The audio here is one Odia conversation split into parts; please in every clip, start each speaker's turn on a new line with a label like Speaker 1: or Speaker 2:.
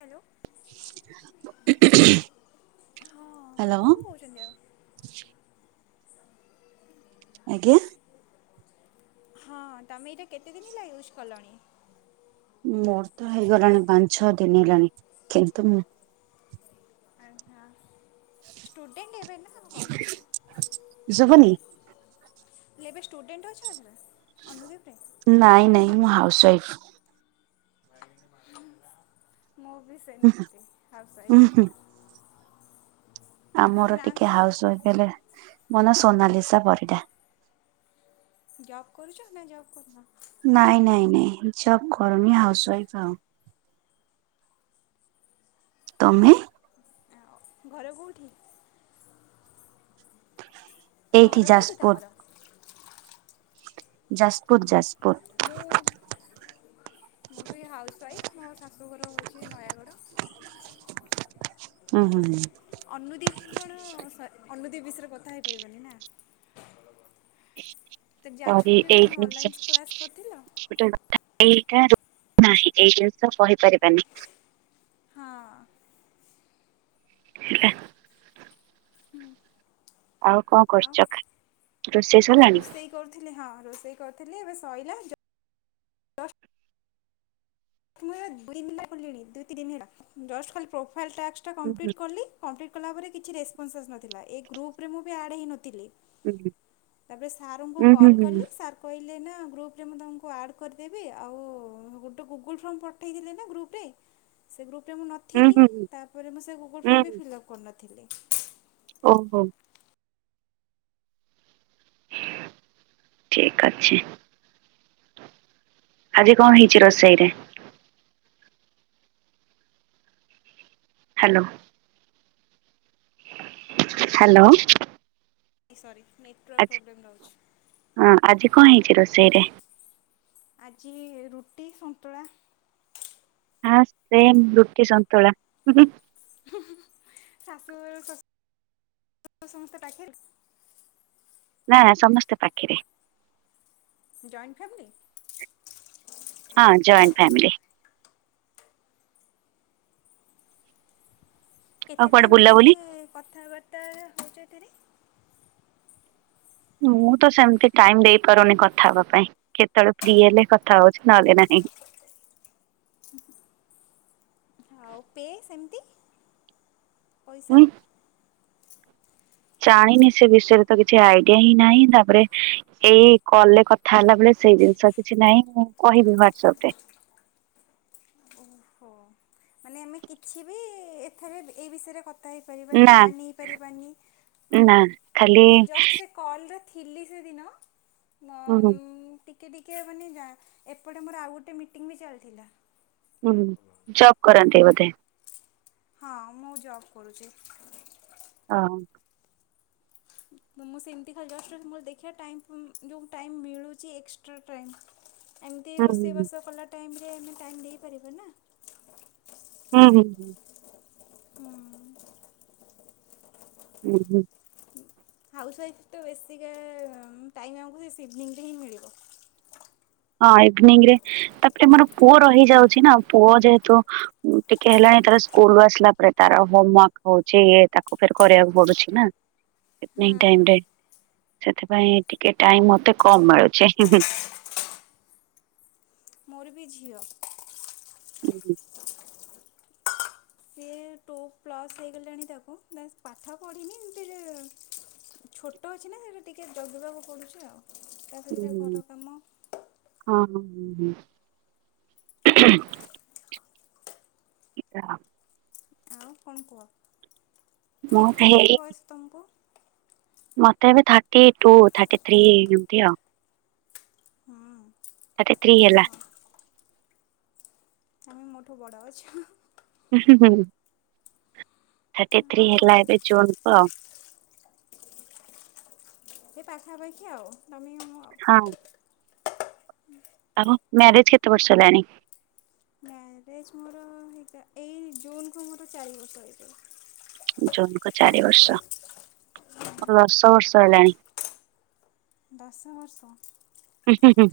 Speaker 1: ହ୍ୟାଲୋ ହଁ
Speaker 2: ହ୍ୟାଲୋ
Speaker 1: କୋଉଠୁ କୋହୁଚନ୍ତି ଆଉ?
Speaker 2: ଆଗିଆଁ?
Speaker 1: ହଁ ତମେ ଏଇଟା କେତେ ଦିନ ହେଲା ୟୁଜ କଲଣି?
Speaker 2: ମୋର ତ ହେଇଗଲାଣି ପାଞ୍ଚ ଛଅ ଦିନ ହେଲାଣି କିନ୍ତୁ ମୁଁ
Speaker 1: ଆଚ୍ଛା। ଷ୍ଟୁଡେଣ୍ଟ୍ ହେବେ ନାଁ ଆଉ କଣ?
Speaker 2: ଶୁଭୁନି
Speaker 1: ଲି ଏବେ ଷ୍ଟୁଡେଣ୍ଟ୍ ଅଛନ୍ତି ନାଁ ଅନୁଦୀପରେ?
Speaker 2: ନାଇଁ ନାଇଁ ମୁଁ ହାଉସ ୱାଇଫ୍।
Speaker 1: ହୁଁ। ମୁଁ ବି
Speaker 2: ୱାଇଫ
Speaker 1: ସେମତି ହାଉସ ୱାଇଫ।
Speaker 2: ଆମର ଟିକେ ହାଉସ ୱାଇଫ ହେଲେ ମୋ ନା ସୋନାଲିସା ପରିଡ଼ା।
Speaker 1: ଜବ କରୁଚ ନା ଜବ କରୁନ? ଖାଲି
Speaker 2: ନାଇଁ ନାଇଁ ନାଇଁ ଜବ କରୁନି ହାଉସ ୱାଇଫ୍ ଆଉ। ତମେ?
Speaker 1: ଆଉ ଘର କୋଉଠି?
Speaker 2: ଏଇଠି
Speaker 1: ଘର କୋଉଠି
Speaker 2: ଯାଜପୁର
Speaker 1: ତମର?
Speaker 2: ଯାସୁପୁର ଯାସପୁର।
Speaker 1: ମୁଁ ମୁଁ ବି ହାଉସ୍ ୱାଇଫ୍ ମୋ ଶାଶୁଘର ହଉଚି ନୟାଗଡ଼।
Speaker 2: ଉଁ ହୁଁ ହୁଁ।
Speaker 1: ଅନୁଦୀପ କଣ ସ ଅନୁଦୀପ ବିଷୟରେ କଥା ହେଇପାରିବନି ନା। ତ
Speaker 2: ଅରି
Speaker 1: ଯାଜପୁରରେ କଣ
Speaker 2: ଏଇ
Speaker 1: ତମେ ଅନଲାଇନ୍ କ୍ଲାସ୍ କରିଥିଲ?
Speaker 2: [unintelligible] ଏଇଟା ନାହିଁ ଏଇ ଜିନିଷ କହିପାରିବାନି।
Speaker 1: ହଁ।
Speaker 2: ହେଲା? ଆଉ କଁ
Speaker 1: ଆଉ
Speaker 2: କରଚ ଖା ରୋଷେଇ ସରଲାଣି?
Speaker 1: ରୋଷେଇ କରୁଥିଲି ହଁ ରୋଷେଇ କରିଥିଲି ଏବେ ସଇଲା, ଯ ମୁଁ ଏ ଦୁଇଦିନ ହେଲା କଲିଣି ଦୁଇ ତିନି ହେଲା ଜଷ୍ଟ ଖାଲି ପ୍ରୋଫାଇଲ୍ ଟାସ୍କଟା
Speaker 2: ହୁଁ
Speaker 1: କମ୍ପ୍ଲିଟ୍ କଲି। କମ୍ପ୍ଲିଟ୍ କଲା ପରେ କିଛି ରେସପନ୍ସ ନଥିଲା, ଏ ଗ୍ରୁପ୍ରରେ ମୁଁ ବି ଆଡ଼୍ ହୋଇଇନଥିଲି। ତାପରେ ସାର୍ ଙ୍କୁ
Speaker 2: ହୁଁ ହୁଁ
Speaker 1: କଲ
Speaker 2: ହୁଁ ହୁଁ ହୁଁ
Speaker 1: କଲି ସାର୍ କହିଲେ ନା ଗ୍ରୁପରେ ମୁଁ ତମକୁ ଆଡ଼୍ କରିଦେବି, ଆଉ ଗୋଟେ ଗୁଗୁଲ୍ ଫର୍ମ ପଠେଇଥିଲେ ନା ଗ୍ରୁପ୍ ରେ, ସେ ଗ୍ରୁପ୍ ରେ ମୁଁ
Speaker 2: ହୁଁ
Speaker 1: ନଥିଲି,
Speaker 2: ହୁଁ ହୁଁ
Speaker 1: ତାପରେ ମୁଁ ସେ ଗୁଗଲ୍ ଫର୍ମ
Speaker 2: ହୁଁ।
Speaker 1: ବି ଫିଲ୍ଅପ୍ କରିନଥିଲି।
Speaker 2: ଓହୋ। ଠିକ ଅଛି। ଆଜି କଣ ହେଇଛି ରୋଷେଇ ରେ? ହ୍ୟାଲୋ। ହ୍ୟାଲୋ।
Speaker 1: ସରି ନେଟ୍ ୱା
Speaker 2: ଆଛା, ହଁ ଆଜି କଣ ହେଇଛି ରୋଷେଇରେ?
Speaker 1: ଆଜି ରୁଟି ସନ୍ତୁଳା।
Speaker 2: ହଁ ସେମ୍ ରୁଟି ସନ୍ତୁଳା।
Speaker 1: ଶାଶୁ ଶଶୁର ସମସ୍ତେ ପାଖେରେ?
Speaker 2: ନା ସମସ୍ତେ ପାଖେରେ।
Speaker 1: Joint family?
Speaker 2: ହଁ ଜଏଣ୍ଟ ଫ୍ୟାମିଲି। ଆଉ
Speaker 1: କେତେ
Speaker 2: କୁଆଡେ
Speaker 1: ଟାଇମ୍ ଏମିତି
Speaker 2: ବୁଲାବୁଲି
Speaker 1: କଥାବାର୍ତ୍ତା ହେଉଛି ଏଥିରେ?
Speaker 2: ମୁଁ ତ ସେମିତି ଟାଇମ୍ ଦେଇପାରୁନି କଥା ହେବା ପାଇଁ। କେତେବେଳେ ଫ୍ରି ହେଲେ କଥା ହଉଛି ନହେଲେ ନାହିଁ।
Speaker 1: ଆଉ ପେ ସେମିତି ପଇସା
Speaker 2: ଉଁ ଜାଣିନି ସେ ବିଷୟରେ ତ କିଛି ଆଇଡିଆ ହିଁ ନାହିଁ, ତାପରେ ଏଇ କଲଲେ କଥା ହେଲା ବେଳେ ସେଇ ଜିନିଷ କିଛି ନାହିଁ, ମୁଁ କହିବି ହୁଆଡସପ୍ ରେ।
Speaker 1: ଓହୋ। ମାନେ ଆମେ କିଛି ବି ଏଥରେ ଏଇ ବିଷୟରେ କ କଥା ହେଇପାରିବା ନି
Speaker 2: ନା
Speaker 1: ନାନି ହେଇପାରିବା ନି
Speaker 2: ନା ଖାଲି
Speaker 1: ମୁ ଜଷ୍ଟ ସେ କଲ୍ ରେ ଥିଲି ସେଦିନ
Speaker 2: ହୁଁ
Speaker 1: ଟିକେ ଟିକେ ଟିକେ ମାନେ ଜାଆଁ ଏପଟେ ମୋର ଆଉ ଗୋଟେ ମିଟିଂ ବି ଚାଲିଥିଲା।
Speaker 2: ହୁଁ ଜବ୍ କରନ୍ତି ବୋଧେ।
Speaker 1: ହଁ ମୁଁ ଜବ୍ କରୁଛି।
Speaker 2: ହଁ।
Speaker 1: ତ ମୁଁ ସେମିତି ଖାଲି ଜଷ୍ଟ ମୋ ଦେଖିବା ଟାଇମ୍ ମୋ ଯୋଉ ଟାଇମ୍ ମିଳୁଛି ଏକ୍ସଟ୍ରା ଟାଇମ୍ ଏମିତି
Speaker 2: ହୁଁ
Speaker 1: ରୋଷେଇବାସ କଲା ଟାଇମ୍ ରେ ଆମେ ଟାଇମ୍ ଦେଇପାରିବା ନା?
Speaker 2: ହୁଁ ହୁଁ।
Speaker 1: ହୁଁ।
Speaker 2: ହୁଁ ହୁଁ।
Speaker 1: ହାଉସ୍ ୱାଇଫ୍ ତ ବେଶୀକା ଟାଇମ ଆମକୁ ସେ ଇଭିନିଂରେ ହିଁ ମିଳିବ।
Speaker 2: ହଁ ଇଭିନିଂ ରେ ତାପରେ ମୋର ପୁଅ ରହିଯାଉଛି ନା ପୁଅ ଯେହେତୁ ଟିକେ ହେଲାଣି ତାର ସ୍କୁଲୁ ଆସିଲା ପରେ ତାର ହୋମୱାର୍କ ହଉଛି ୟେ ତାକୁ ଫେର୍ କରିବାକୁ ପଡୁଛି ନା।
Speaker 1: ହଁ।
Speaker 2: ଇଭିନଙ୍ଗି ଟାଇମ୍ ରେ ସେଥିପାଇଁ ଟିକେ ଟାଇମ ମତେ କମ ମିଳୁଛି, ହୁଁ ହୁଁ।
Speaker 1: ମୋର ବି ଝିଅ।
Speaker 2: [inaudible]
Speaker 1: ସିଏ ଟୁ ପ୍ଲସ୍ ହେଇଗଲାଣି ତାକୁ ବାସ୍ ପାଠ ପଢ଼ିନି ଏମତି ଯେ ଛୋଟ ଅଛି ନା ସେଇଟା ଟିକେ ଜଗିବାକୁ ପଡ଼ୁଛି ଆଉ ତା ସାଥିରେ ଘର କାମ।
Speaker 2: ହଁ ହଁ ହଁ ହଁ [unintelligible]
Speaker 1: ଆଉ କଣ କୁଅ?
Speaker 2: ମୁଁ
Speaker 1: କେତେ
Speaker 2: ହେଇ
Speaker 1: ବୟସ ତମକୁ?
Speaker 2: ମତେ ଏବେ ଥାର୍ଟି ଟୁ ଥାର୍ଟି ଥ୍ରୀ ଯେମତି ଆଉ
Speaker 1: ହଁ।
Speaker 2: ଥାର୍ଟିଥ୍ରୀ ହେଲା
Speaker 1: ହଁ ଆଃ ମୋଠୁବଡ଼ ଅଛ। ହଁ ହଁ
Speaker 2: ଉଁ ହୁଁ ହୁଁ ହୁ ଥାର୍ଟି
Speaker 1: ହଁ
Speaker 2: ଥ୍ରୀ
Speaker 1: ହଉ
Speaker 2: ହେଲା ଏବେ ଜୁନ୍ କୁ ଆଉ।
Speaker 1: ସେ ପାଖାପାଖି ଆଉ ତମେ ମୁଁ ଆଉ
Speaker 2: ହଁ। ଆଉ ମ୍ୟାରେଜ କେତେ ବର୍ଷ ହେଲାଣି?
Speaker 1: ମ୍ୟାରେଜ୍ ମୋର ହେଇଟା ଏଇ ଜୁନ୍ କୁ ମୋର ଚାରି ବର୍ଷ ହେଇଯିବ।
Speaker 2: ଜୁନ୍ କୁ ଚାରି ବର୍ଷ ଦଶ ବର୍ଷ ହେଲାଣି।
Speaker 1: ଦଶ ବର୍ଷ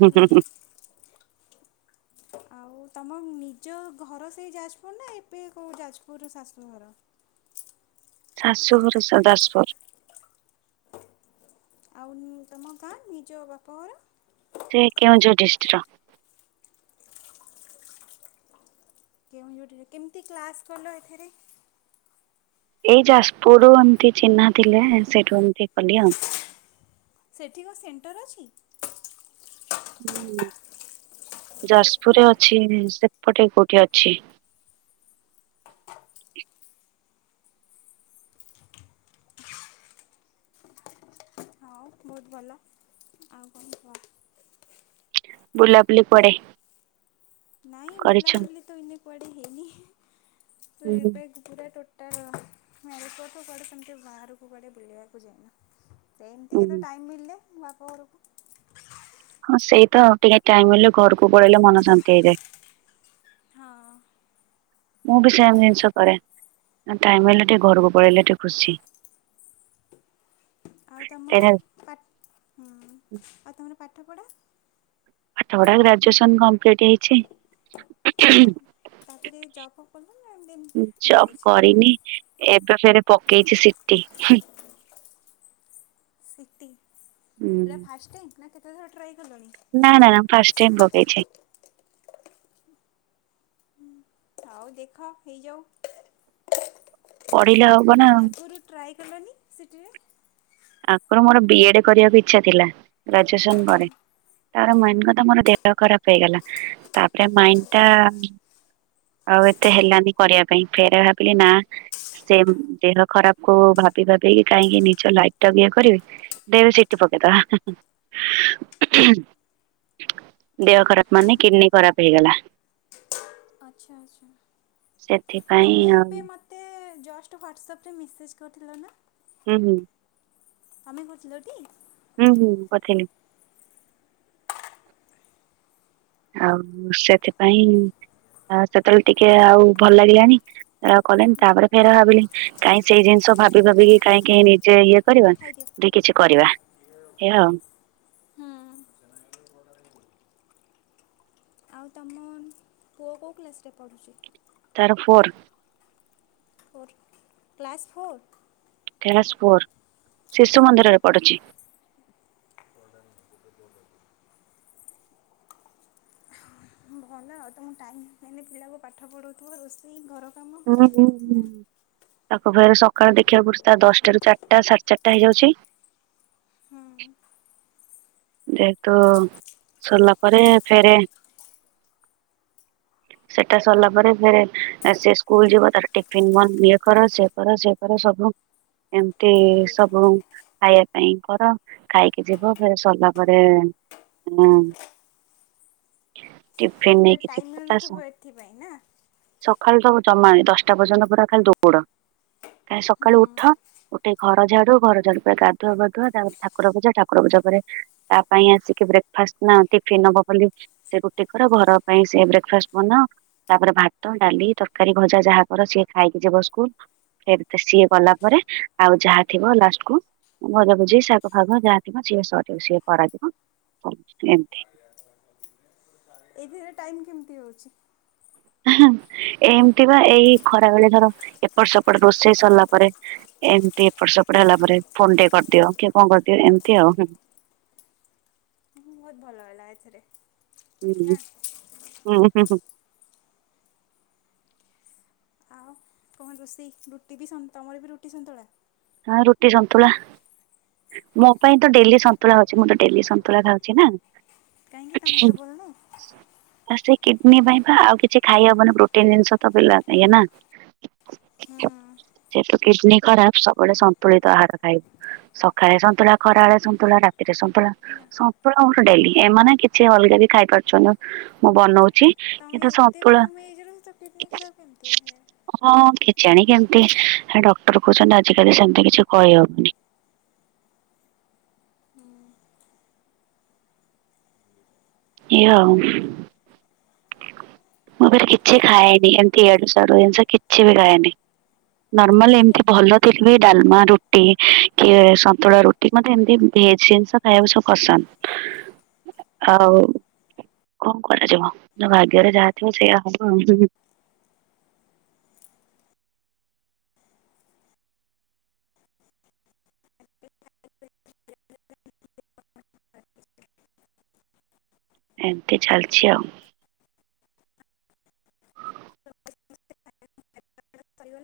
Speaker 1: ଉଁ ହୁ। ଆଉ ତମ ନିଜ ଘର ସେଇ ଯାଜପୁର ନା ଏବେ କେ ଯାଜପୁର ଶାଶୁଘର
Speaker 2: ଶାଶୁଘର ସ ଦାସପୁର
Speaker 1: ଆଉ ନି ତମ ଗାଁ ନିଜ ବାପଘର?
Speaker 2: ସେ କେଉଁଝର ଡିଷ୍ଟ ର।
Speaker 1: କେଉଁ [unintelligible] କେମତି କ୍ଲାସ୍ କଲ ଏଥିରେ
Speaker 2: ଏଇ ଯାଜପୁରରୁୁ ଏମିତି ଚିହ୍ନା ଥିଲେ ସେଠୁ ଏମତି କଲି ଆଉ
Speaker 1: ସେଠି କଁ ସେଣ୍ଟର୍ ଅଛି?
Speaker 2: ହୁଁ ଯାଜପୁରରେ ଅଛି। ସେପଟେ କୋଉଠି ଅଛି?
Speaker 1: ହଁ ବହୁତ୍ ଭଲ ଆଉ କଣ୍ କୁହ?
Speaker 2: ବୁଲାବୁଲି କୁଆଡେ?
Speaker 1: ନାଇଁ
Speaker 2: କରିଛ?
Speaker 1: ବୁଲାବୁଲି ତ ଏଇନେ କୁଆଡ଼େ ହେଇନି ହି ହି ତୋ
Speaker 2: ହୁଁ
Speaker 1: ଏବେ ବୁ ପୁରା ଟୋଟାଲ ମ୍ୟାରେଜ୍ ପରଠୁ କୁଆଡ଼େ ସେମତି ବାହାରୁକୁ କୁଆଡ଼େ ବୁଲିଆକୁ ଯାଇନି। ସେମତି
Speaker 2: ହୁଁ।
Speaker 1: କେବେ ଟାଇମ୍ ମିଳିଲେ ମୋ ବାପ ଘରୁକୁ
Speaker 2: ହଁ ସେଇ ତ ଟିକେ ଟାଇମ୍ ମିଳିଲେ ଘରୁକୁ ପଳେଇଲେ ମନ ଶାନ୍ତି ହେଇଯାଏ।
Speaker 1: ହଁ।
Speaker 2: ମୁଁ ବି ସେମ୍ ଜିନିଷ କରେ। [unintelligible] ଟାଇମ୍ ମିଳିଲେ ଟିକେ ଘରୁକୁ ପଳେଇଲେ [unintelligible] ଖୁସି।
Speaker 1: ଆଉ ତମ
Speaker 2: କାହିଁକିନା
Speaker 1: [unintelligible] ପାଠ୍ ଉଁ ଆଉ ତମର ପାଠପଢ଼ା?
Speaker 2: ପାଠ ପଢା ଏଇ ଗ୍ରାଜୁଏସନ୍ କମ୍ପ୍ଲିଟ୍ ହେଇଛି। [unintelligible]
Speaker 1: ତାପରେ ଜବ୍ ଫବ୍ କଲୁ ନା ଏମତି ଏମ୍
Speaker 2: ଜବ୍
Speaker 1: ମ୍ୟାରେଜ୍ ହେଇଗଲା?
Speaker 2: କରିନି ଏବେ ଫେରେ ପକେଇଛି ସିଟି [unintelligible]
Speaker 1: ସିଟି
Speaker 2: ହୁଁ
Speaker 1: ଏଟା ଫାଷ୍ଟ୍ ଟାଇମ୍ ନା କେତେଥର ଟ୍ରାଏ କଲଣି?
Speaker 2: ନା ନା ନା ନା ଫାଷ୍ଟ୍ ଟାଇମ୍ ପକେଇଛି।
Speaker 1: ଆଉ ଦେଖ ହେଇଯାଉ।
Speaker 2: ପଢିଲେ ଆଉ ହବ ନା
Speaker 1: ଉଁ ଆଗୁରୁ ଟ୍ରାଏ କଲନି ସିଟି ରେ?
Speaker 2: ଆପଣ ମୋର ବି ଏଡେ କରିବାକୁ ଇଚ୍ଛା ଥିଲା ଗ୍ରାଜୁଏସନ୍ ପରେ ତାର ମାଇଣ୍ଡ୍ କଥା ମୋର ଦେହ ଖରାପ ହେଇଗଲା ତାପରେ ମାଇଣ୍ଡ୍ ଟା ଆଉ ଏତେ ହେଲାନି କରିଆ ପାଇଁ ଫେରେ ଭାବିଲି ନା ସେମ୍ ଦେହ ଖରାପ କୁ ଭାବି ଭାବିକି କାହିଁକି ନିଜ ଲାଇଫି- ଟାକୁ ଇୟ କରିବି ଦେନେ ସିଟି ପକେଇଦବା। ଦେହ ଖରାପ ମାନେ କିଡନୀ ଖରାପ ହେଇଗଲା।
Speaker 1: ଆଚ୍ଛା ଆଚ୍ଛା।
Speaker 2: ସେଥିପାଇଁ ଆଉ
Speaker 1: ଜଷ୍ଟ୍ ୱାଟସପ୍ ରେ ମେସେଜ୍ କରିଥିଲ ନା?
Speaker 2: ହୁଁ, ହୁଁ।
Speaker 1: ତମେ କରିଥିଲ ଟି?
Speaker 2: ହୁଁ, ହୁଁ ପଥେଇନି। ଆଉ ସେଥିପାଇଁ ଆ ସେତେବେଳେ ଟିକେ ଆଉ ଭଲ ଲାଗିଲାଣି କଲେନି
Speaker 1: ହୁଁ।
Speaker 2: ତାପରେ ଫେରେ ଭାବିଲି କାହିଁ ସେଇ ଜିନିଷ ଭାବି ଭାବିକି କାହିଁକି ନିଜେ ଇଏ- କରିବା
Speaker 1: ଖାଇଦିଅ
Speaker 2: ନାଇ କିଛି କରିବା ହେଇଆ ଆଉ।
Speaker 1: ହୁଁ। [unintelligible] ଆଉ ତମ ପୁଅ କେଉଁ କ୍ଲାସ୍ ରେ ପଢ଼ୁଛି?
Speaker 2: ତାର four.
Speaker 1: Four, class four?
Speaker 2: Class four, ଶିଶୁ ମନ୍ଦିରରେ ପଡ଼ୁଛି।
Speaker 1: [unintelligible] ଭଲ ଆଉ ତମକୁ ଟାଇମ୍ ହୁଏନି ପିଲାକୁ ପାଠ ପଢ଼ଉଥିବ ରୋଷେଇ ଘର କାମ
Speaker 2: ହୁଁ, ହୁଁ, ହୁଁ।
Speaker 1: ନା
Speaker 2: ତାକୁ ଫେରେ ସକାଳୁ ଦେଖିବା ପଡୁଛି ଦଶଟାରୁ ଚାରିଟା ସାଢ଼େ ଚାରିଟା ହେଇଯାଉଛି।
Speaker 1: ହୁଁ
Speaker 2: ଯେହେତୁ ସରିଲା ପରେ ଫେରେ ସେଟା ସରିଲା ପରେ ଫେରେ ସେ ସ୍କୁଲ ଯିବ ତାର ଟିଫିନ୍ ଇଏ କର ସିଏ କର ସିଏ ପରେ ସବୁ ଏମିତି
Speaker 1: ସେଇ
Speaker 2: ସବୁ ଖାଇବା ପାଇଁ କର ଖାଇକି ଯିବ ଫେରେ ସରିଲା ପରେ ମୁଁ ଟିଫନ୍
Speaker 1: ଟୋଟାଲ୍
Speaker 2: ନେଇକି
Speaker 1: ଟାଇମ୍
Speaker 2: ଯିବ ତା ସହ?
Speaker 1: ମିଳୁନଥିବ ଏଥିପାଇଁ ନା
Speaker 2: ସକାଳୁ ତ ଜମା ଦଶଟା ପର୍ଯ୍ୟନ୍ତ ପୁରା ଖାଲି ଦୌଡ କାଁ
Speaker 1: ହୁଁ।
Speaker 2: ସକାଳୁ ଉଠ ଉଠିକି ଘର ଝାଡୁ, ଘର ଝାଡୁ ପରେ ଗାଧୁଆ ପାଧୁଆ ତାପରେ ଠାକୁର ପୂଜା, ଠାକୁର ପୂଜା ପରେ ତା ପାଇଁ ଆସିକି ବ୍ରେକ୍ ଫାଷ୍ଟ ନା ଟିଫିନ୍ ନେବ ବୋଲି ସେ ରୁଟି କର ଘର ପାଇଁ ସେ ବ୍ରେକ୍ ଫାଷ୍ଟ ବନାଅ ତାପରେ ଭାତ, ଡାଲି, ତରକାରୀ, ଭଜା ଯାହା କର ସିଏ ଖାଇକି ଯିବ ସ୍କୁଲ। ଏ ସିଏ ଗଲା ପରେ ଆଉ ଯାହା ଥିବ ଲାଷ୍ଟକୁୁ ଭଜାଭୁଜି ଶାଗ, ଫାଗ ଯାହାଥିବ ସିଏ ସରିିବ ସିଏ କରାଯିବ ଏମିତି
Speaker 1: [unintelligible] ଏଇଥିରେ ଟାଇମ୍ କେମିତି ହଉଛି?
Speaker 2: ଏମିତି ବା ଏଇ ଖରାବେଳେ ଧର ଏପଟ ସେପଟ ରୋଷେଇ ସରିଲା ପରେ ଏମିତି ଏପଟ ସେପଟେ ହେଲା ପରେ ଫୋନ ଟିକେ କରିଦିଅ କିଏ କଣ କରିଦିଅ ଏମିତି ଆଉ।
Speaker 1: ବହୁତ ଭଲ ହେଲା ଏଥିରେ।
Speaker 2: ହୁଁ,
Speaker 1: ନା
Speaker 2: ହୁଁ, ହୁଁ, ହୁଁ।
Speaker 1: ଆଉ କଣ ରୋଷେଇ? ରୁଟି ବି ସନ୍ତ--ତମର ବି ରୁଟି ସନ୍ତୁଳା?
Speaker 2: ହଁ। ରୁଟି, ସନ୍ତୁଳା। ମୋ ପାଇଁ ତ ଡେଲି ସନ୍ତୁଳା ହଉଛି ମୁଁ ତ ଡେଲି ସନ୍ତୁଳା ଖାଉଛି ନା।
Speaker 1: କାହିଁକି ତମ ଦେହ ଭଲ ନାହିଁ?
Speaker 2: [inaudible] ଆ ସେ କିଡନୀ ପାଇଁ ବା ଆଉ କିଛି ଖାଇହବନି ପ୍ରୋଟିନ ଜିନିଷ ତ ପିଲା ନା।
Speaker 1: ହୁଁ।
Speaker 2: ଯେହେତୁ କିଡନୀ ଖରାପ ସବୁବେଳେ ସନ୍ତୁଳିତ ଆହାର ଖାଇବୁ। ସକାଳେ ସନ୍ତୁଳା ଖରାବେେଳେ ସନ୍ତୁଳା ରାତିରେ ସନ୍ତୁଳା।
Speaker 1: ନା
Speaker 2: ସନ୍ତୁଲ ଗୋଟେ ଗୋଟେ ଡେଲି ଏମାନେ କିଛି ଅଲଗା ବି ଖାଇ ପାରୁଛନ୍ତି ମୁଁ ବନଉଚି।
Speaker 1: ତମେ ଏତେ କମ୍ ଏଜରୁ ତା କିଡନୀ ଖରାପ୍ କେମତି?
Speaker 2: ହଁ କିଜାଣି କେମତି ଡକ୍ଟର କହୁଛନ୍ତି ଆଜିକାଲି ସେମତି କିଛି କହିହବନି। ଏଆ ଉ। ମୁଁ ଫେରେ ରେ କିଛି
Speaker 1: ଆଉ
Speaker 2: ଖାଏନି ଏମିତି ୟାଡୁ ସ୍ୟାଡୁ ଜିନିଷ କିଛି ବି ଖାଏନି। ନର୍ମାଲ
Speaker 1: ଏମିତି
Speaker 2: ଏମତି
Speaker 1: କେତେ
Speaker 2: ଭଲ ଫିର୍ ବି ଡାଲମା ରୁଟି କି ସନ୍ତୁଳା ରୁଟି ମତେ ଏମତି ଭେଜ୍ ଜିନିଷ ଖାଇବାକୁ ସବୁ ପସନ୍ଦ୍। ଆଉ କଣ କରାଯିବ? ତା ଭାଗ୍ୟରେ ଯାହା ଥିବ ସେଇଆ ହବ ଆଉ। [unintelligible] ଏମିତି ଚାଲିଚି ଆଉ।
Speaker 1: ସରିଗଲା